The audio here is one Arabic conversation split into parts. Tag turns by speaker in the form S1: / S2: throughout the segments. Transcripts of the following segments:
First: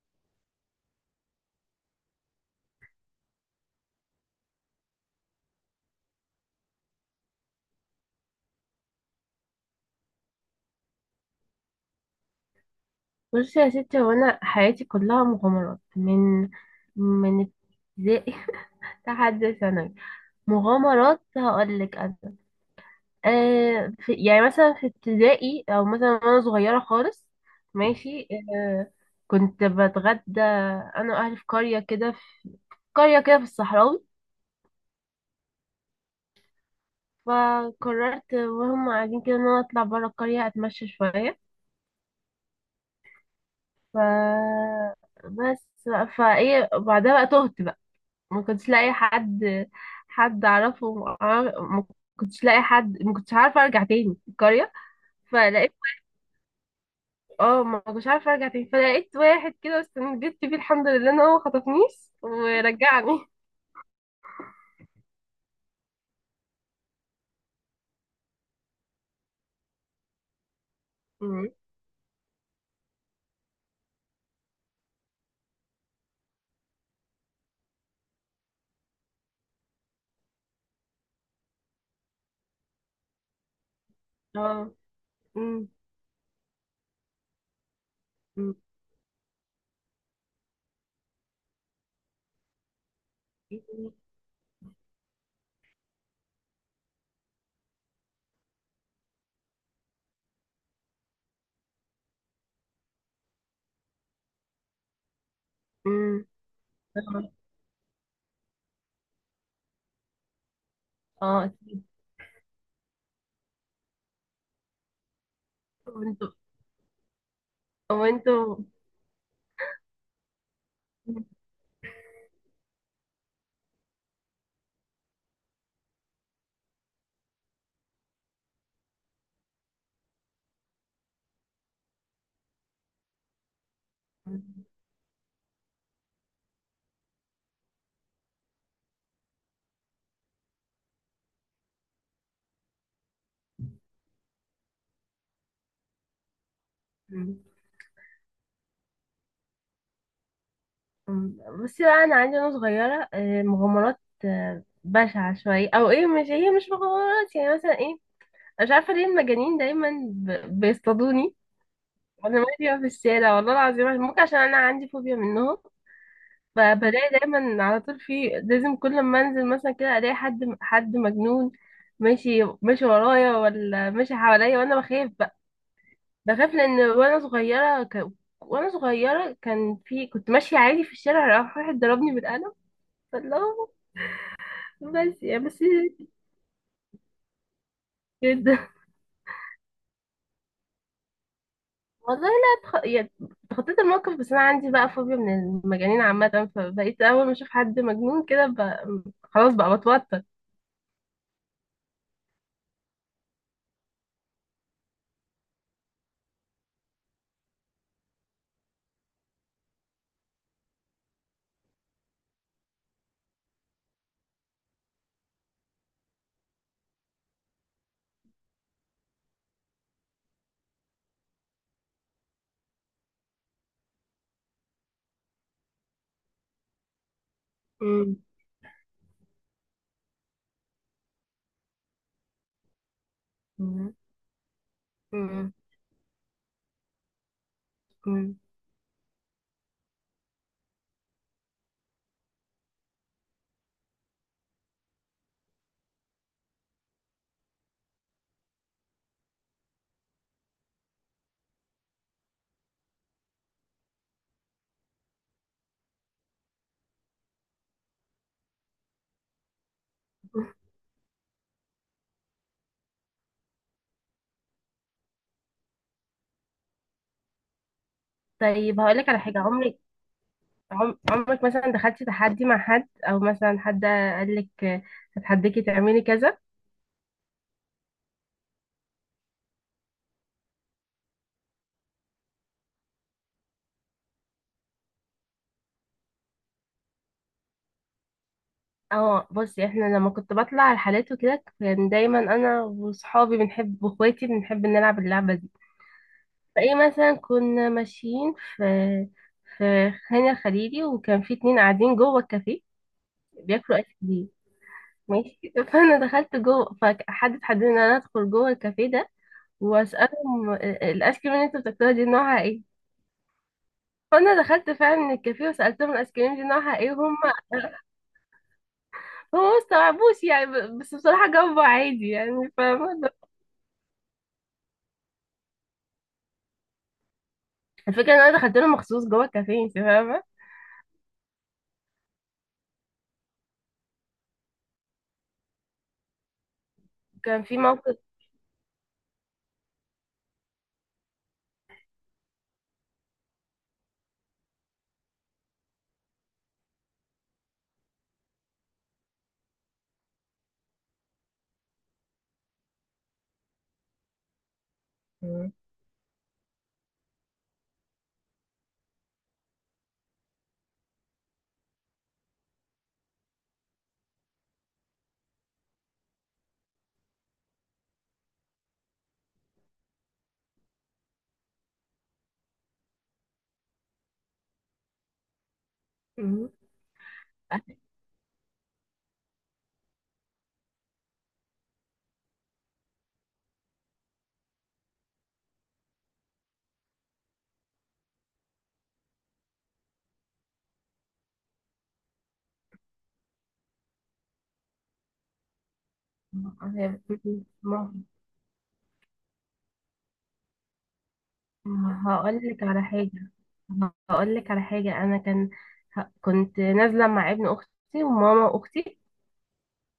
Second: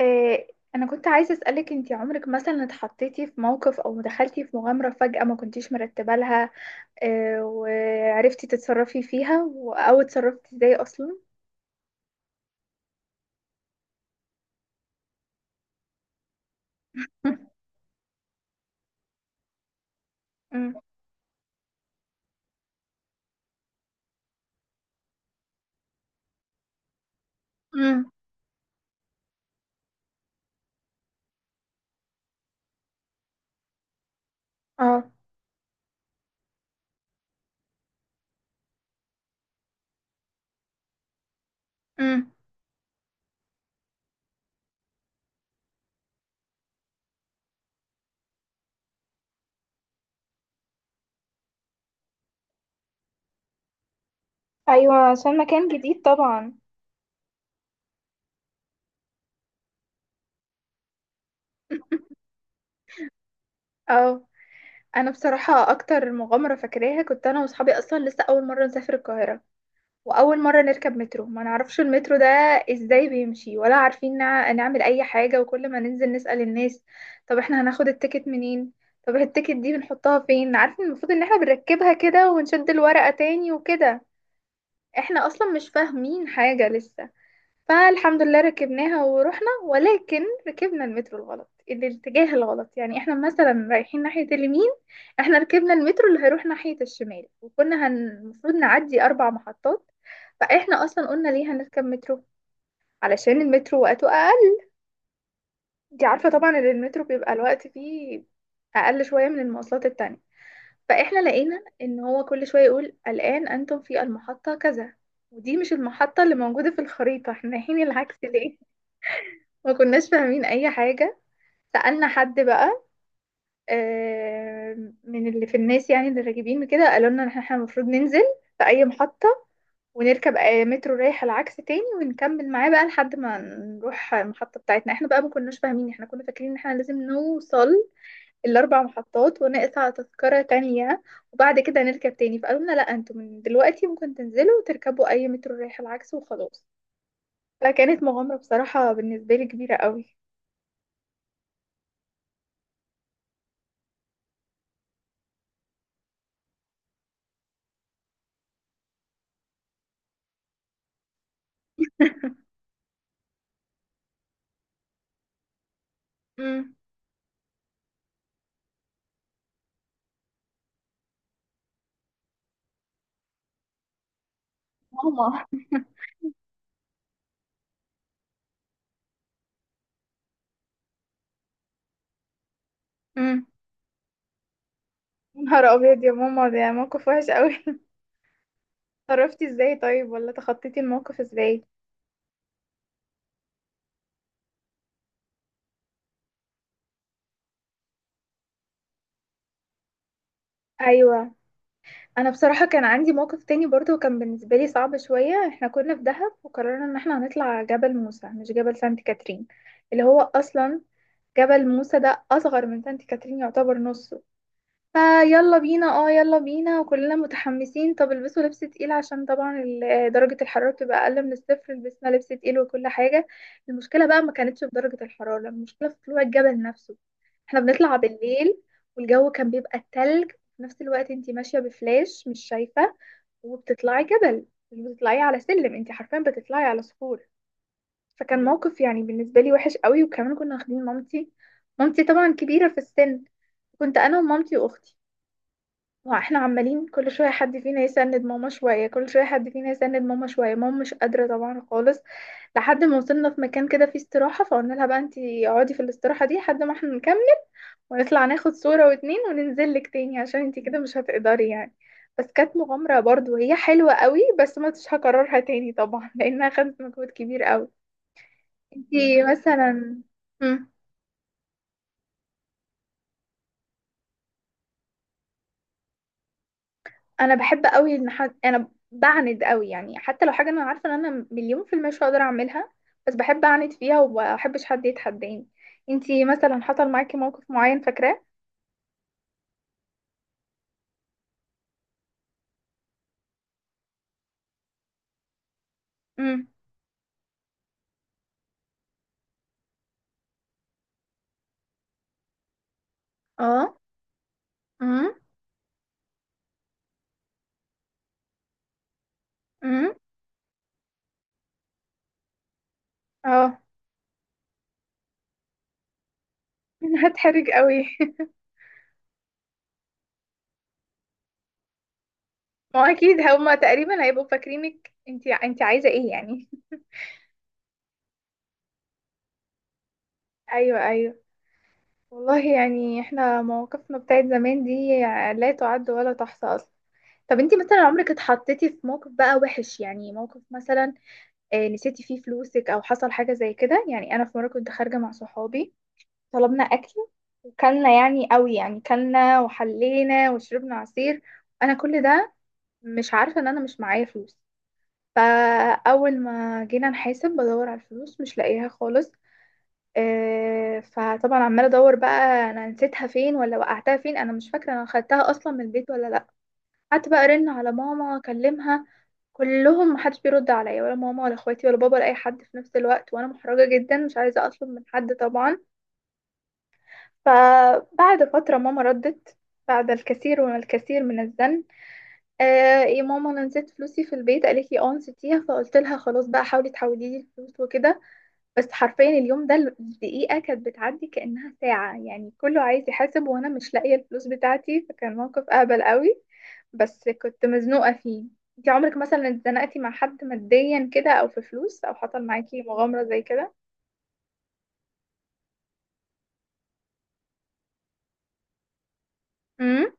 S1: إيه، انا كنت عايزة اسألك، انتي عمرك مثلا اتحطيتي في موقف او دخلتي في مغامرة فجأة ما كنتيش مرتبة لها؟ إيه، وعرفتي تتصرفي فيها او اتصرفتي ازاي اصلا؟
S2: بصي يا ستي، هو انا حياتي كلها مغامرات من من ابتدائي لحد ثانوي.
S1: امم.
S2: مغامرات هقول لك انا. آه في يعني مثلا في ابتدائي او مثلا وانا صغيره خالص،
S1: امم.
S2: ماشي. آه، كنت بتغدى انا واهلي في قريه كده في الصحراوي
S1: اه.
S2: فقررت وهم قاعدين كده ان انا اطلع بره القريه اتمشى شويه.
S1: امم.
S2: ف بس بقى- فايه بعدها بقى، تهت بقى. ما كنتش لاقي حد، حد اعرفه ما ما كنتش لاقي حد، ما كنتش عارفه ارجع تاني القريه.
S1: ايوه، عشان مكان
S2: فلقيت
S1: جديد طبعا.
S2: اه ما كنتش عارفه ارجع تاني، فلقيت واحد كده استنجدت فيه، الحمد لله ان هو خطفنيش ورجعني.
S1: اه. انا بصراحة اكتر مغامرة فاكراها، كنت انا واصحابي اصلا لسه اول مرة نسافر القاهرة، واول مره نركب مترو، ما
S2: مم.
S1: نعرفش المترو ده ازاي بيمشي، ولا عارفين نعمل اي حاجه، وكل ما ننزل نسال الناس، طب احنا هناخد التيكت منين؟ طب التيكت دي بنحطها فين؟ عارفين المفروض ان احنا بنركبها كده، ونشد الورقه تاني وكده.
S2: اه.
S1: احنا اصلا
S2: مم.
S1: مش فاهمين حاجه لسه. فالحمد لله
S2: مم.
S1: ركبناها ورحنا، ولكن ركبنا المترو الغلط، الاتجاه الغلط. يعني احنا مثلا رايحين ناحية اليمين، احنا ركبنا المترو اللي هيروح ناحية الشمال، وكنا المفروض نعدي أربع محطات. فاحنا أصلا قلنا ليه هنركب مترو؟ علشان المترو وقته أقل، دي
S2: مم.
S1: عارفة طبعا ان المترو
S2: اه.
S1: بيبقى الوقت فيه أقل شوية من المواصلات التانية. فاحنا
S2: آه،
S1: لقينا
S2: اكيد.
S1: ان هو كل شوية يقول الآن أنتم في المحطة كذا، ودي مش المحطة
S2: وانتوا،
S1: اللي موجودة في الخريطة، احنا رايحين العكس
S2: وانتوا
S1: ليه؟ ما كناش فاهمين اي حاجة. سألنا حد بقى، من اللي في الناس، يعني اللي راكبين كده، قالوا لنا ان احنا المفروض ننزل في اي محطة، ونركب مترو رايح العكس تاني، ونكمل معاه بقى لحد ما نروح المحطة
S2: مم.
S1: بتاعتنا. احنا بقى ما كناش فاهمين، احنا كنا فاكرين ان احنا لازم نوصل الاربع محطات، ونقطع تذكرة تانية، وبعد كده نركب تاني. فقالوا لنا لا، انتوا من دلوقتي ممكن تنزلوا وتركبوا اي مترو رايح العكس وخلاص. فكانت مغامرة بصراحة بالنسبة لي كبيرة قوي.
S2: مم. بصي بقى، انا عندي وانا صغيره آه، مغامرات آه، بشعه شويه او ايه. مش هي مش مغامرات، يعني مثلا ايه. مش عارفه ليه المجانين دايما بيصطادوني وانا ماشيه في الشارع، والله العظيم. ممكن عشان انا عندي فوبيا منهم.
S1: مم.
S2: فبلاقي دايما على طول، في لازم كل ما انزل مثلا كده الاقي حد مجنون ماشي ماشي ورايا، ولا ماشي حواليا، وانا بخاف بقى.
S1: ماما.
S2: بخاف لان وانا صغيره وانا صغيره كان في، كنت ماشيه عادي في الشارع، راح واحد ضربني بالقلم. فالله.
S1: امم.
S2: بس
S1: يا
S2: يعني بس
S1: نهار ابيض يا ماما، ده موقف وحش قوي!
S2: كده.
S1: اتصرفتي ازاي طيب، ولا تخطيتي الموقف ازاي؟
S2: والله لا تخ... يا- تخطيت الموقف، بس انا عندي بقى فوبيا من المجانين عامه، فبقيت اول ما اشوف حد مجنون كده خلاص بقى بتوتر.
S1: ايوه. انا بصراحه كان عندي موقف تاني برضو، كان بالنسبه لي صعب شويه. احنا كنا في دهب، وقررنا ان احنا هنطلع جبل موسى، مش جبل سانت كاترين. اللي هو اصلا جبل موسى ده اصغر من سانت كاترين، يعتبر نص. فيلا بينا، اه يلا بينا، وكلنا متحمسين. طب البسوا لبس تقيل عشان طبعا درجة الحرارة تبقى أقل من الصفر. لبسنا لبس تقيل وكل حاجة. المشكلة بقى ما كانتش في درجة الحرارة، المشكلة في طلوع الجبل نفسه. احنا بنطلع
S2: مم.
S1: بالليل، والجو كان بيبقى تلج، في نفس الوقت انتي ماشية بفلاش مش شايفة،
S2: مم.
S1: وبتطلعي جبل، مش بتطلعي على
S2: مم.
S1: سلم، انتي حرفيا بتطلعي على صخور.
S2: مم.
S1: فكان موقف يعني بالنسبة لي وحش قوي، وكمان كنا واخدين مامتي. مامتي طبعا كبيرة في السن. كنت أنا ومامتي وأختي. ما احنا عمالين كل شوية حد فينا يسند ماما شوية، كل شوية حد فينا يسند ماما شوية، ماما مش قادرة طبعا خالص. لحد ما وصلنا في مكان كده فيه استراحة، فقلنا لها بقى انتي اقعدي في الاستراحة دي لحد ما احنا نكمل، ونطلع ناخد صورة واتنين وننزل لك تاني، عشان انتي كده مش هتقدري يعني. بس كانت مغامرة برضو هي حلوة قوي، بس ما كنتش هكررها تاني طبعا لانها خدت مجهود كبير قوي.
S2: طيب هقولك على
S1: انتي
S2: حاجه. عمرك،
S1: مثلا،
S2: عمرك مثلا دخلتي تحدي مع حد، او مثلا حد قالك هتحديكي تعملي كذا؟
S1: انا بحب قوي ان حد، انا بعند قوي يعني، حتى لو حاجه انا عارفه ان انا مليون في المية مش هقدر اعملها، بس بحب اعند فيها، ومبحبش حد يتحداني. انتي مثلا حصل معاكي موقف معين فاكراه؟
S2: اه بصي، احنا لما كنت بطلع على الحالات وكده، كان دايما انا وصحابي بنحب واخواتي بنحب نلعب اللعبه دي.
S1: امم.
S2: فايه مثلا، كنا ماشيين في خان الخليلي وكان في اتنين قاعدين جوه الكافيه
S1: اه.
S2: بياكلوا ايس كريم،
S1: امم.
S2: ماشي. فانا دخلت جوه، فحد اتحدى ان انا ادخل جوه الكافيه ده
S1: امم.
S2: واسالهم الايس كريم اللي انتوا بتاكلوها دي نوعها ايه.
S1: اه.
S2: فانا دخلت فعلا الكافيه وسالتهم الايس كريم دي نوعها ايه، وهم
S1: هتحرج قوي.
S2: هم ما استوعبوش يعني، بس بصراحه جاوبوا عادي يعني،
S1: ما هو
S2: فاهمه.
S1: اكيد هما تقريبا هيبقوا فاكرينك انتي انتي عايزه ايه يعني.
S2: الفكره ان انا دخلت لهم مخصوص جوه الكافيه، انت فاهمه.
S1: ايوه، ايوه. والله يعني احنا مواقفنا بتاعت زمان دي لا تعد ولا تحصى اصلا. طب
S2: كان
S1: انتي
S2: في
S1: مثلا
S2: موقف.
S1: عمرك اتحطيتي في موقف بقى وحش، يعني موقف مثلا نسيتي فيه فلوسك او حصل حاجه زي كده؟ يعني انا في مره كنت خارجه مع صحابي، طلبنا اكل، وكلنا يعني قوي يعني، كلنا وحلينا وشربنا عصير، انا كل ده مش عارفه ان انا مش معايا فلوس.
S2: مم.
S1: فاول ما جينا نحاسب بدور على الفلوس مش لاقيها خالص. فطبعا عماله ادور بقى انا نسيتها فين، ولا وقعتها فين، انا مش فاكره انا خدتها اصلا من البيت ولا لا. قعدت بقى ارن على ماما اكلمها، كلهم محدش بيرد عليا، ولا ماما، ولا اخواتي، ولا بابا، ولا اي حد، في نفس الوقت وانا محرجه جدا مش عايزه اطلب من حد طبعا.
S2: مم.
S1: فبعد فتره ماما ردت، بعد الكثير والكثير من الزن، آه، يا ماما انا نسيت فلوسي في البيت، قالت لي اه نسيتيها، فقلت لها خلاص بقى حاولي تحولي لي الفلوس وكده. بس حرفيا اليوم ده الدقيقة كانت بتعدي كأنها ساعة، يعني كله عايز يحاسب، وأنا مش لاقية الفلوس بتاعتي، فكان موقف أهبل قوي، بس كنت مزنوقة
S2: ما
S1: فيه. انتي عمرك مثلا اتزنقتي مع حد ماديا كده، أو في فلوس، أو حصل
S2: هقول
S1: معاكي
S2: لك على
S1: مغامرة زي
S2: حاجة.
S1: كده؟
S2: هقول لك على حاجة، أنا كان كنت نازلة مع ابن أختي وماما أختي،
S1: امم.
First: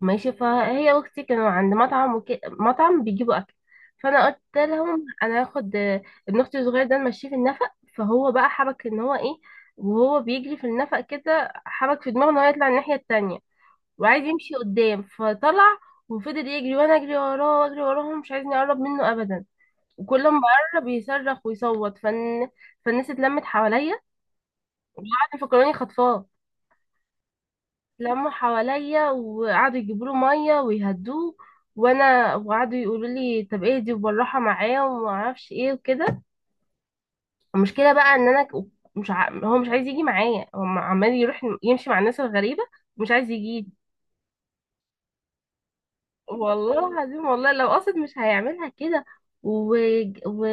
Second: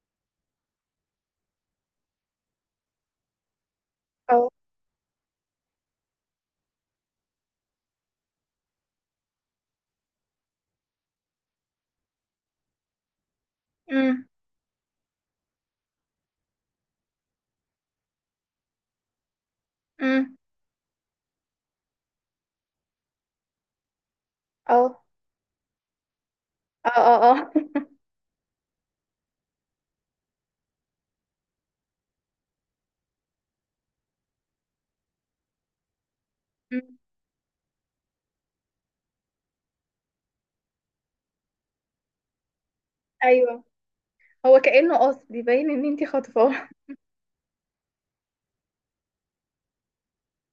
S2: ماشي. فهي وأختي كانوا عند مطعم مطعم بيجيبوا أكل، فأنا قلت
S1: اه.
S2: لهم أنا هاخد آه، ابن أختي الصغير ده نمشيه في النفق. فهو بقى حبك إن هو إيه، وهو بيجري في النفق كده حبك في دماغه إن هو يطلع الناحية التانية وعايز
S1: امم.
S2: يمشي قدام، فطلع وفضل يجري وأنا أجري وراه وأجري وراه، ومش عايزني أقرب منه أبدا. وكل
S1: امم.
S2: ما قرب يصرخ ويصوت، فالناس اتلمت حواليا،
S1: اه.
S2: قعدوا يفكروني خطفاه.
S1: اه. اه. اه.
S2: لموا حواليا وقعدوا يجيبوا له ميه ويهدوه، وانا وقعدوا يقولوا لي طب ايه دي، وبالراحه معاه وما اعرفش ايه وكده.
S1: أمم.
S2: المشكله بقى ان انا ك- مش ع... هو مش عايز يجي معايا، هو عمال يروح يمشي مع الناس الغريبه، مش عايز
S1: أيوه.
S2: يجي.
S1: هو كأنه قصد يبين إن انتي خاطفاه!
S2: والله العظيم، والله لو قصد مش هيعملها كده. و... و...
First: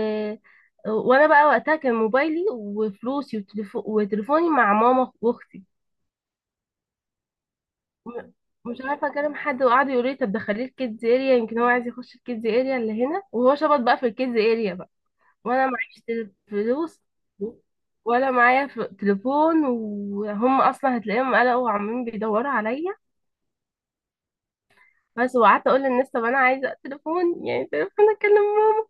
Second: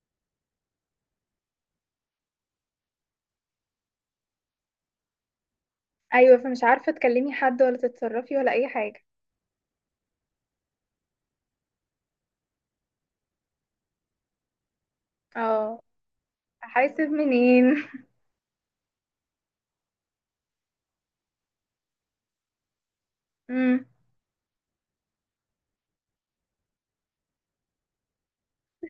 S2: وانا بقى وقتها كان موبايلي وفلوسي وتليفوني مع ماما واختي.
S1: أيوه، فمش عارفة تكلمي حد، ولا
S2: م-
S1: تتصرفي، ولا أي
S2: مش
S1: حاجة.
S2: عارفه اكلم حد، وقعد يقول لي طب دخليه الكيدز اريا، يمكن هو عايز يخش الكيدز اريا اللي هنا، وهو شبط بقى في الكيدز اريا بقى، وانا
S1: اه.
S2: معيش فلوس
S1: أحاسب منين؟
S2: ولا معايا تليفون، وهم اصلا هتلاقيهم قلقوا وعمالين بيدوروا عليا.
S1: امم.
S2: بس وقعدت اقول للناس طب انا عايزه تليفون، يعني تليفون اكلم ماما.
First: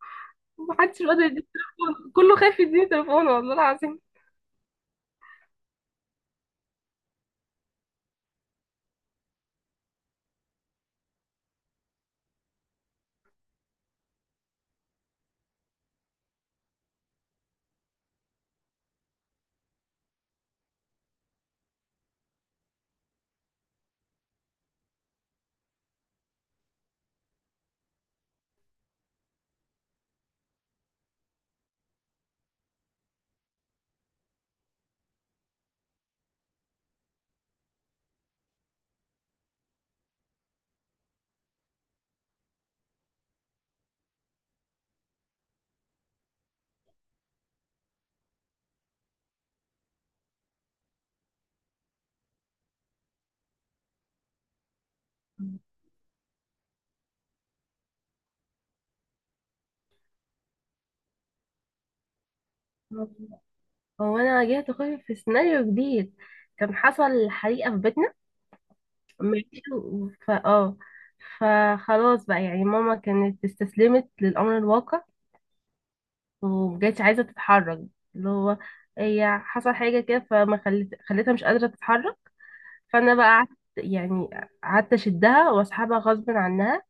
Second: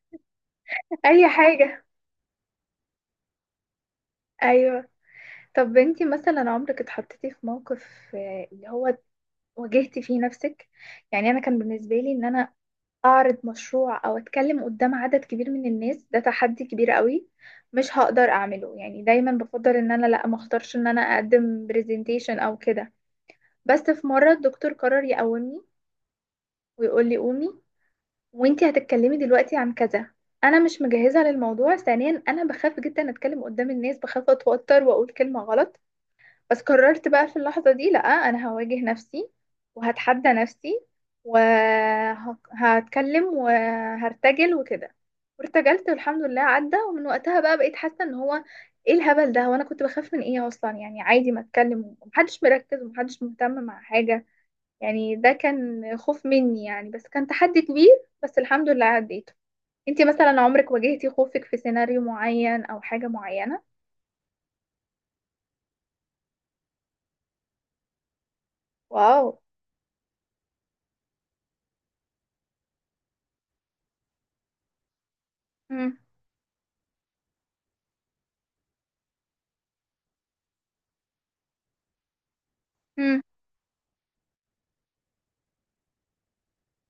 S2: محدش راضي
S1: أي
S2: يديني
S1: حاجة.
S2: تليفون، كله خايف يديني تليفون، والله العظيم.
S1: ايوه. طب انتي مثلا عمرك اتحطيتي في موقف اللي هو واجهتي فيه نفسك؟ يعني انا كان بالنسبه لي ان انا اعرض مشروع او اتكلم قدام عدد كبير من الناس ده تحدي كبير قوي، مش هقدر اعمله، يعني دايما بفضل ان انا لا، ما اختارش ان انا اقدم برزنتيشن او كده. بس في مره الدكتور قرر يقومني، ويقول لي قومي، وانتي هتتكلمي دلوقتي عن كذا. انا مش مجهزه للموضوع، ثانيا انا بخاف جدا اتكلم قدام الناس، بخاف اتوتر واقول كلمه غلط. بس قررت بقى في اللحظة دي لأ، أنا هواجه نفسي، وهتحدى نفسي، وهتكلم وهرتجل وكده. وارتجلت والحمد لله عدى، ومن وقتها بقى بقيت حاسة ان هو ايه الهبل ده، وانا كنت بخاف من ايه اصلا، يعني عادي ما اتكلم، ومحدش مركز ومحدش مهتم مع حاجة، يعني ده كان خوف مني يعني، بس كان تحدي كبير، بس الحمد لله عديته. انتي مثلا عمرك واجهتي خوفك في سيناريو معين او حاجة معينة؟
S2: هو انا واجهت خوفي في سيناريو جديد. كان حصل حريقة في بيتنا،
S1: واو.
S2: ماشي. ف اه فخلاص بقى يعني، ماما كانت استسلمت للأمر الواقع
S1: مم.
S2: ومبقتش عايزة تتحرك. اللي هو، هي حصل حاجة كده، فما خلت خلتها مش قادرة تتحرك. فأنا
S1: مم.
S2: بقى قعدت يعني، قعدت أشدها وأسحبها غصب عنها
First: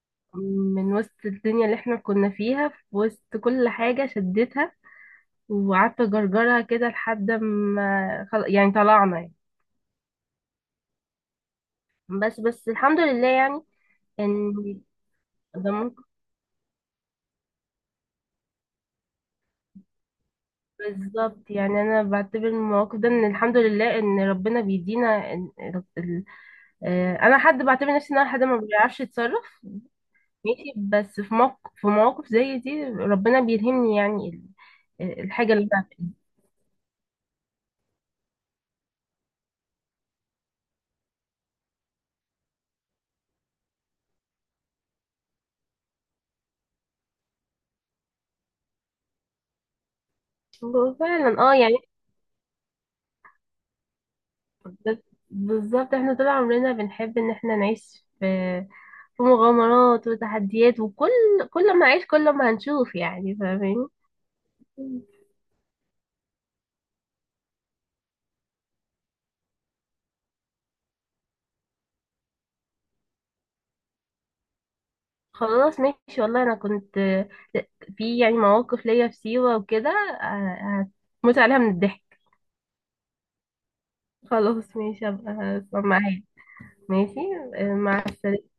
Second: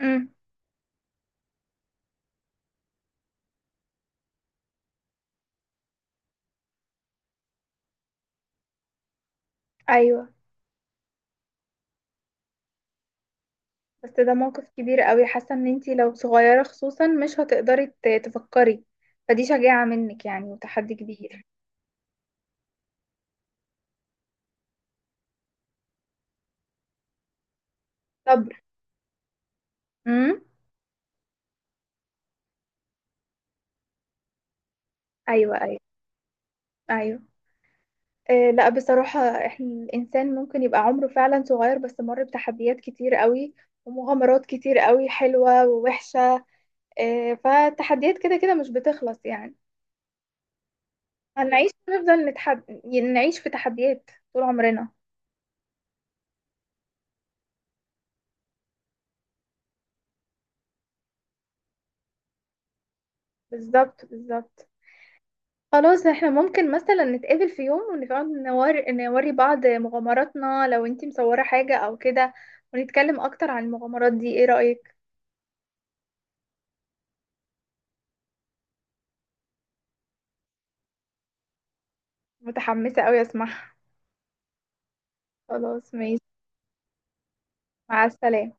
S1: مم.
S2: من وسط الدنيا اللي احنا كنا فيها، في وسط كل حاجة شدتها وقعدت اجرجرها كده لحد ما يعني طلعنا يعني.
S1: ايوه،
S2: بس بس الحمد لله يعني.
S1: بس ده
S2: ان
S1: موقف كبير قوي، حاسه ان
S2: ده
S1: انتي
S2: ممكن.
S1: لو صغيره خصوصا مش هتقدري تفكري. فدي شجاعه منك يعني، وتحدي كبير.
S2: بالظبط، يعني انا بعتبر من المواقف ده ان الحمد لله ان ربنا بيدينا آه، انا حد بعتبر نفسي ان انا حد
S1: صبر.
S2: ما بيعرفش يتصرف،
S1: امم.
S2: ماشي. بس في موقف، في مواقف زي دي ربنا بيلهمني، يعني آه، الحاجة
S1: ايوه،
S2: اللي
S1: ايوه.
S2: انا
S1: ايوه. آه لا بصراحه. احنا الانسان ممكن يبقى عمره فعلا صغير، بس مر بتحديات كتير قوي، ومغامرات كتير قوي حلوه ووحشه. آه، فالتحديات كده كده مش بتخلص يعني،
S2: بعملها. فعلا اه
S1: هنعيش
S2: يعني.
S1: نفضل نعيش في تحديات طول عمرنا.
S2: بس- بالظبط، احنا طول عمرنا بنحب ان احنا نعيش في في مغامرات وتحديات، وكل كل ما أعيش كل ما هنشوف، يعني فاهمين.
S1: بالظبط، بالظبط. خلاص احنا ممكن مثلا نتقابل في يوم ونقعد نوري بعض مغامراتنا لو انتي مصورة حاجة او كده، ونتكلم اكتر عن المغامرات دي، ايه رأيك؟
S2: خلاص ماشي. والله أنا كنت في يعني مواقف ليا في سيوة وكده آه، هتموت عليها من الضحك.
S1: متحمسة اوي اسمعها.
S2: خلاص ماشي، أبقى أسمع
S1: خلاص ماشي.
S2: معاك. ماشي. آه،
S1: مع
S2: مع
S1: السلامة.
S2: السلامة.